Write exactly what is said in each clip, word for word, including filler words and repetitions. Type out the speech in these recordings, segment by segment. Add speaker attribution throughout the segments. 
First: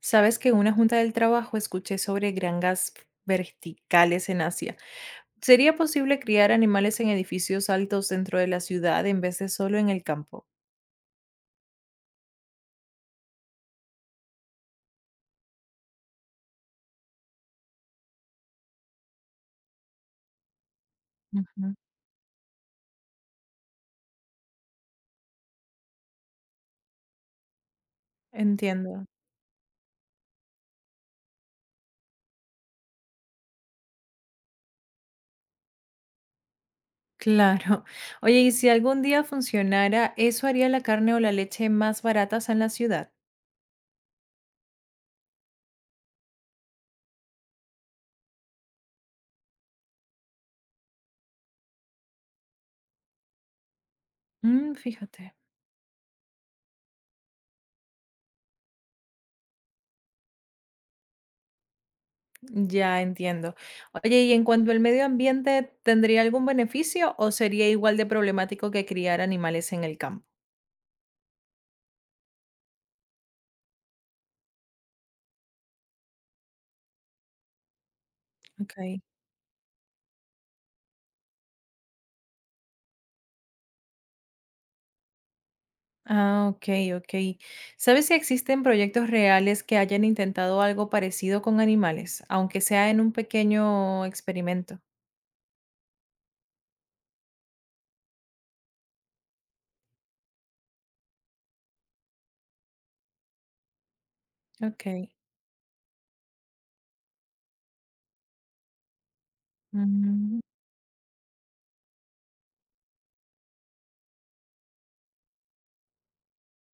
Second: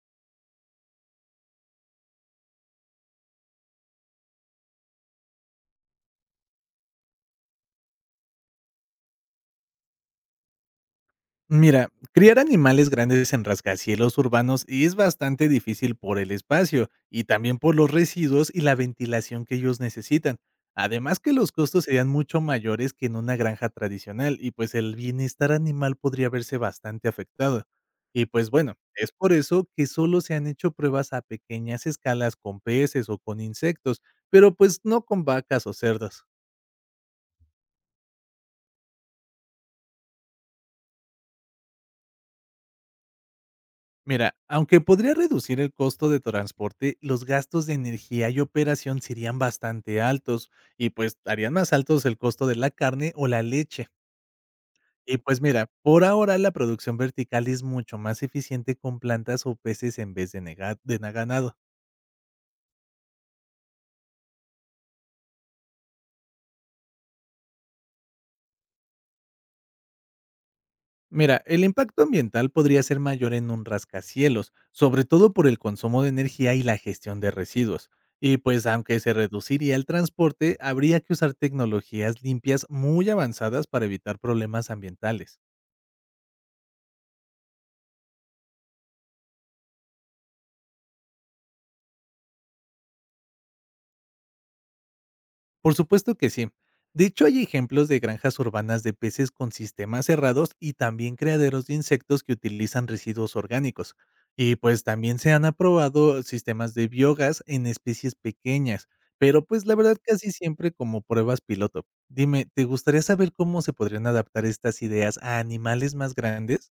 Speaker 1: Sabes que en una junta del trabajo escuché sobre granjas verticales en Asia. ¿Sería posible criar animales en edificios altos dentro de la ciudad en vez de solo en el campo?
Speaker 2: Mira, criar animales grandes en rascacielos urbanos es bastante difícil por el espacio y también por los residuos y la ventilación que ellos necesitan. Además que los
Speaker 1: Ujú.
Speaker 2: costos serían mucho mayores que en una granja tradicional y pues el bienestar animal podría verse bastante afectado. Y pues bueno,
Speaker 1: Entiendo.
Speaker 2: es por eso que solo se han hecho pruebas a pequeñas escalas con peces o con insectos, pero pues no con vacas o cerdos.
Speaker 1: Claro. Oye, ¿y si algún día funcionara, eso haría la carne o la leche más baratas en la ciudad?
Speaker 2: Mira, aunque podría reducir el costo de transporte, los gastos de energía y operación serían bastante altos y pues harían más altos el costo de la carne o la leche.
Speaker 1: Mm,
Speaker 2: Y
Speaker 1: fíjate.
Speaker 2: pues mira, por ahora la producción vertical es mucho más eficiente con plantas o peces en vez de, nega- de na- ganado.
Speaker 1: Ya entiendo. Oye, ¿y en cuanto al medio ambiente, tendría algún beneficio o sería igual de problemático que criar animales en el campo?
Speaker 2: Mira, el impacto ambiental podría ser mayor en un rascacielos, sobre todo por el consumo de energía y la gestión de residuos. Y pues aunque
Speaker 1: Ok.
Speaker 2: se reduciría el transporte, habría que usar tecnologías limpias muy avanzadas para evitar problemas ambientales.
Speaker 1: Ah, ok, ok. ¿Sabes si existen proyectos reales que hayan intentado algo parecido con animales, aunque sea en un pequeño experimento?
Speaker 2: Por supuesto que sí. De hecho, hay ejemplos de granjas urbanas de peces con sistemas cerrados y también criaderos de insectos que utilizan residuos orgánicos. Y pues
Speaker 1: Ok.
Speaker 2: también se han aprobado sistemas de biogas en especies pequeñas, pero pues la verdad casi
Speaker 1: Mm,
Speaker 2: siempre como pruebas piloto. Dime, ¿te gustaría saber cómo se podrían adaptar estas ideas a animales más grandes?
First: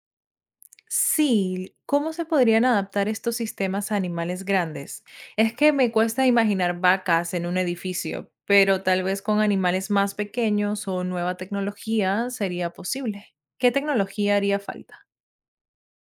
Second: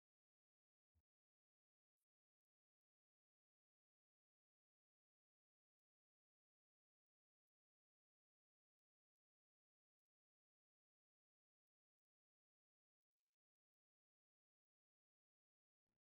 Speaker 1: sí, ¿cómo se podrían adaptar estos sistemas a animales grandes? Es que me cuesta imaginar vacas en un edificio, pero tal vez con animales más pequeños o nueva tecnología sería posible. ¿Qué tecnología haría falta?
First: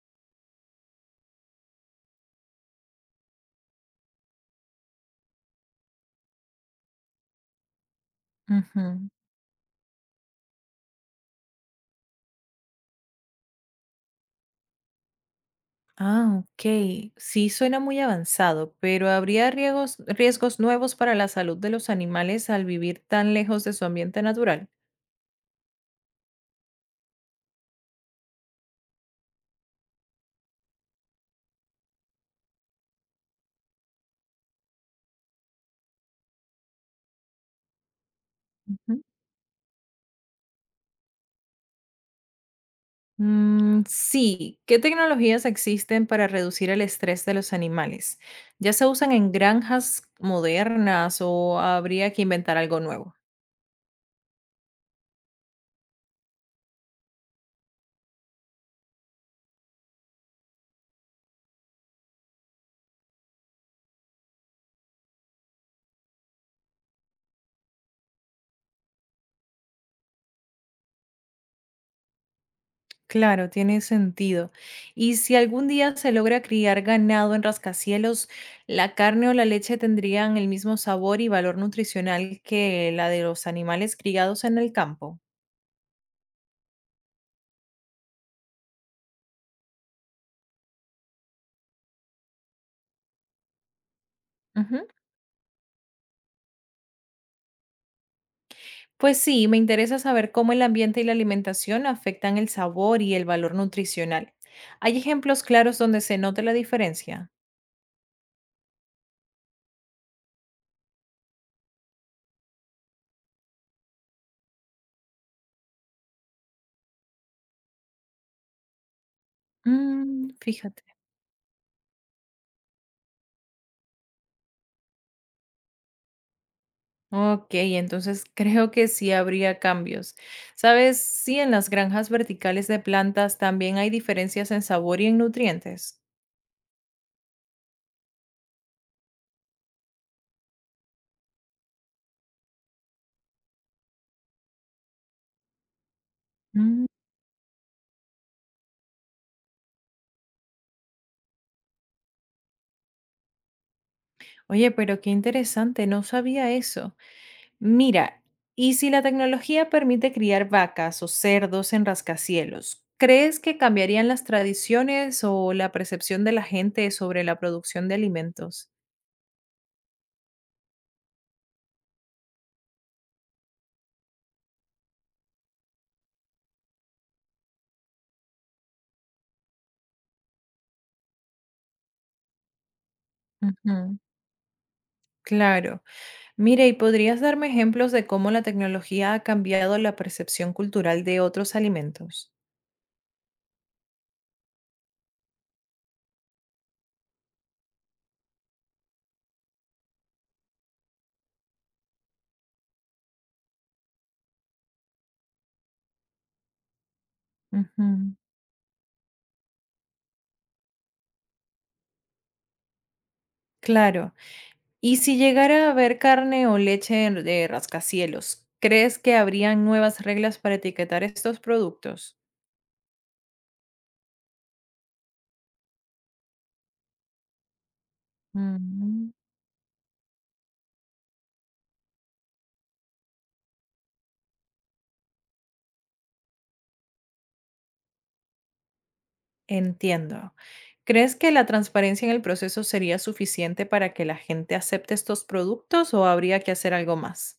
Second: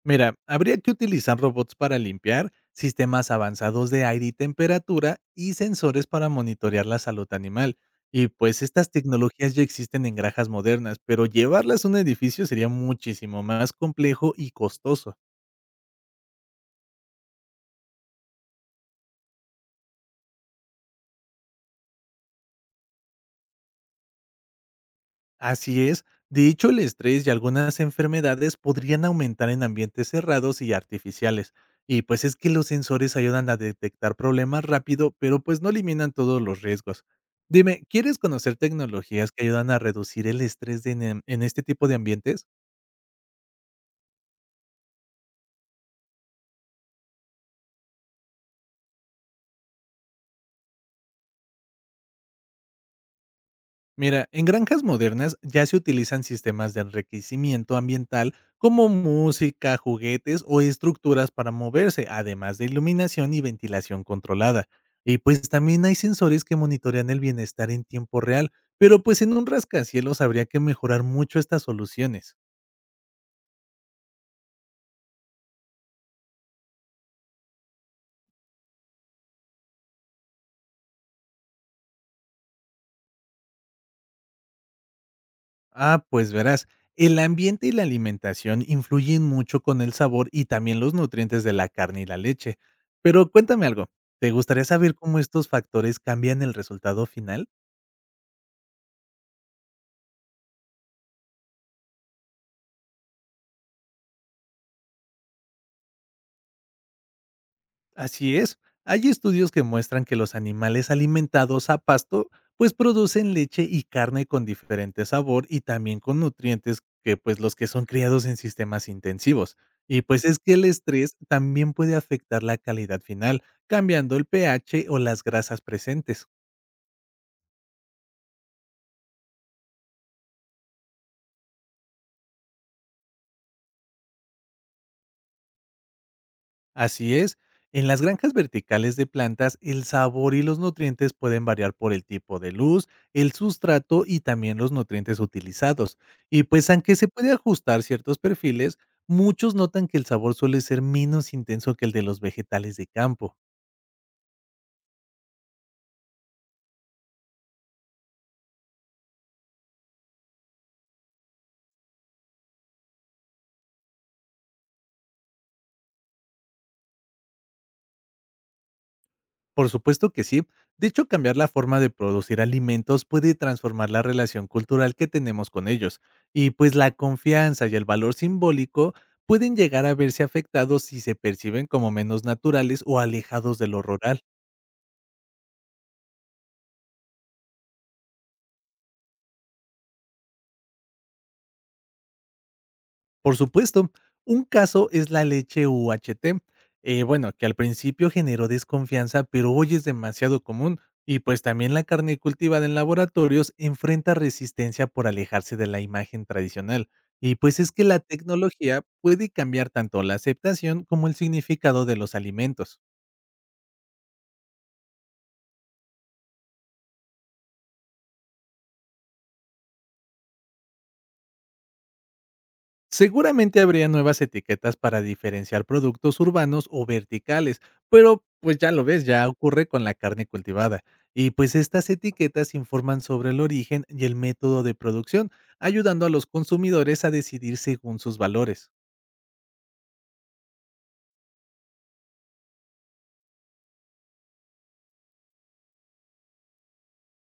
Speaker 2: Mira, habría que utilizar robots para limpiar, sistemas avanzados de aire y temperatura y sensores para monitorear la salud animal. Y pues estas tecnologías ya existen en granjas modernas, pero llevarlas a un edificio sería muchísimo más complejo y costoso.
Speaker 1: Ah, ok. Sí suena muy avanzado, pero ¿habría riesgos, riesgos nuevos para la salud de los animales al vivir tan lejos de su ambiente natural?
Speaker 2: Así es. De hecho, el estrés y algunas enfermedades podrían aumentar en ambientes cerrados y artificiales. Y pues es que los sensores ayudan a detectar problemas rápido, pero pues no eliminan todos los riesgos. Dime, ¿quieres conocer
Speaker 1: Ujú.
Speaker 2: tecnologías que ayudan a reducir el estrés de en, en este tipo de ambientes?
Speaker 1: Mm, sí. ¿Qué tecnologías existen para reducir el estrés de los animales? ¿Ya se usan en granjas modernas o habría que inventar algo nuevo?
Speaker 2: Mira, en granjas modernas ya se utilizan sistemas de enriquecimiento ambiental como música, juguetes o estructuras para moverse, además de iluminación y ventilación controlada. Y pues también hay sensores que monitorean el bienestar en tiempo real, pero pues en un rascacielos habría que mejorar mucho estas soluciones.
Speaker 1: Claro, tiene sentido. Y si algún día se logra criar ganado en rascacielos, la carne o la leche tendrían el mismo sabor y valor nutricional que la de los animales criados en el campo.
Speaker 2: Ah, pues verás, el ambiente y la alimentación influyen mucho con el sabor y también los nutrientes de la carne y la leche. Pero cuéntame algo, ¿te gustaría
Speaker 1: Ujú.
Speaker 2: saber cómo estos factores cambian el resultado final?
Speaker 1: Pues sí, me interesa saber cómo el ambiente y la alimentación afectan el sabor y el valor nutricional. ¿Hay ejemplos claros donde se note la diferencia?
Speaker 2: Así es. Hay estudios que muestran que los animales alimentados a pasto pues producen leche y carne con diferente sabor y también con nutrientes que pues los que son criados en sistemas intensivos. Y pues
Speaker 1: Mm,
Speaker 2: es que el
Speaker 1: fíjate.
Speaker 2: estrés también puede afectar la calidad final, cambiando el pH o las grasas presentes.
Speaker 1: Ok, entonces creo que sí habría cambios. ¿Sabes si en las granjas verticales de plantas también hay diferencias en sabor y en nutrientes?
Speaker 2: Así es. En las granjas verticales de plantas, el sabor y los nutrientes pueden variar por el tipo de luz, el sustrato y también los nutrientes utilizados. Y pues
Speaker 1: Mm.
Speaker 2: aunque se puede ajustar ciertos perfiles, muchos notan que el sabor suele ser menos intenso que el de los vegetales de campo.
Speaker 1: Oye, pero qué interesante, no sabía eso. Mira, ¿y si la tecnología permite criar vacas o cerdos en rascacielos? ¿Crees que cambiarían las tradiciones o la percepción de la gente sobre la producción de alimentos?
Speaker 2: Por supuesto que sí. De hecho, cambiar la forma de producir alimentos puede transformar la relación cultural que tenemos con ellos. Y pues la confianza y el valor simbólico pueden llegar a verse afectados si se perciben como menos naturales o alejados de lo
Speaker 1: Ujú.
Speaker 2: rural.
Speaker 1: Claro. Mire, ¿y podrías darme ejemplos de cómo la tecnología ha cambiado la percepción cultural de otros alimentos?
Speaker 2: Por supuesto, un caso es la leche U H T. eh, bueno, que al principio generó desconfianza, pero hoy es demasiado común. Y pues también la carne cultivada en laboratorios enfrenta resistencia por alejarse de la imagen tradicional. Y pues es que la
Speaker 1: Ujú.
Speaker 2: tecnología puede cambiar tanto la aceptación como el significado de los alimentos.
Speaker 1: Claro. Y si llegara a haber carne o leche en- de rascacielos, ¿crees que habrían nuevas reglas para etiquetar estos productos?
Speaker 2: Seguramente habría nuevas etiquetas para diferenciar productos urbanos o verticales, pero pues ya lo ves,
Speaker 1: Mm.
Speaker 2: ya ocurre con la carne cultivada. Y pues estas etiquetas informan sobre el origen y el método de producción, ayudando a los consumidores a decidir según sus valores.
Speaker 1: Entiendo. ¿Crees que la transparencia en el proceso sería suficiente para que la gente acepte estos productos o habría que hacer algo más?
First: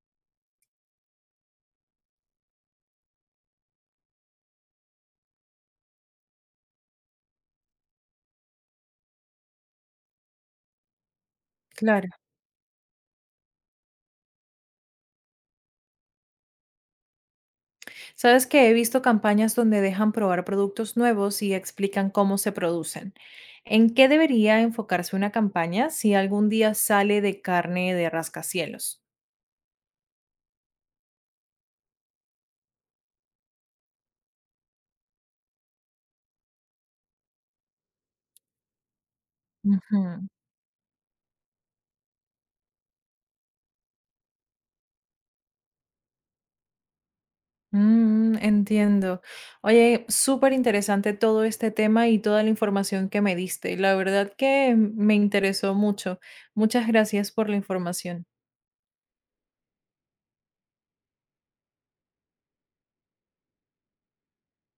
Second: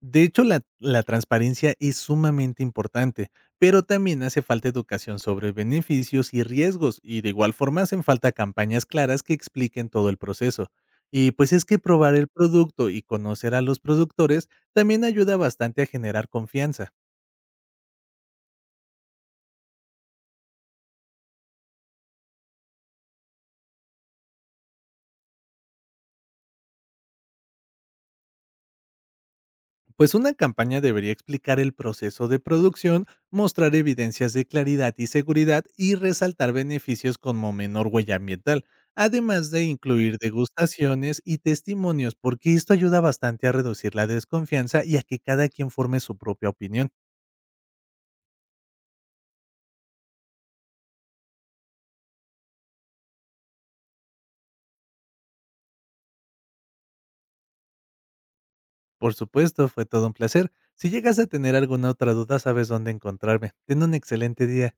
Speaker 2: De hecho, la, la transparencia es sumamente importante, pero también hace falta educación sobre beneficios y riesgos, y de igual forma hacen falta campañas claras que expliquen todo el proceso. Y pues es que
Speaker 1: Claro.
Speaker 2: probar el producto y conocer a los productores también ayuda bastante a generar confianza.
Speaker 1: Sabes que he visto campañas donde dejan probar productos nuevos y explican cómo se producen. ¿En qué debería enfocarse una campaña si algún día sale de carne de rascacielos?
Speaker 2: Pues una campaña debería explicar el proceso de producción, mostrar evidencias de claridad y seguridad y resaltar beneficios como menor huella ambiental, además de incluir
Speaker 1: Ujú.
Speaker 2: degustaciones y testimonios, porque esto ayuda bastante a reducir la desconfianza y a que cada quien forme su propia opinión.
Speaker 1: Mm, entiendo. Oye, súper interesante todo este tema y toda la información que me diste. La verdad que me interesó mucho. Muchas gracias por la información.
Speaker 2: Por supuesto, fue todo un placer. Si llegas a tener alguna otra duda, sabes dónde encontrarme. Ten un excelente día.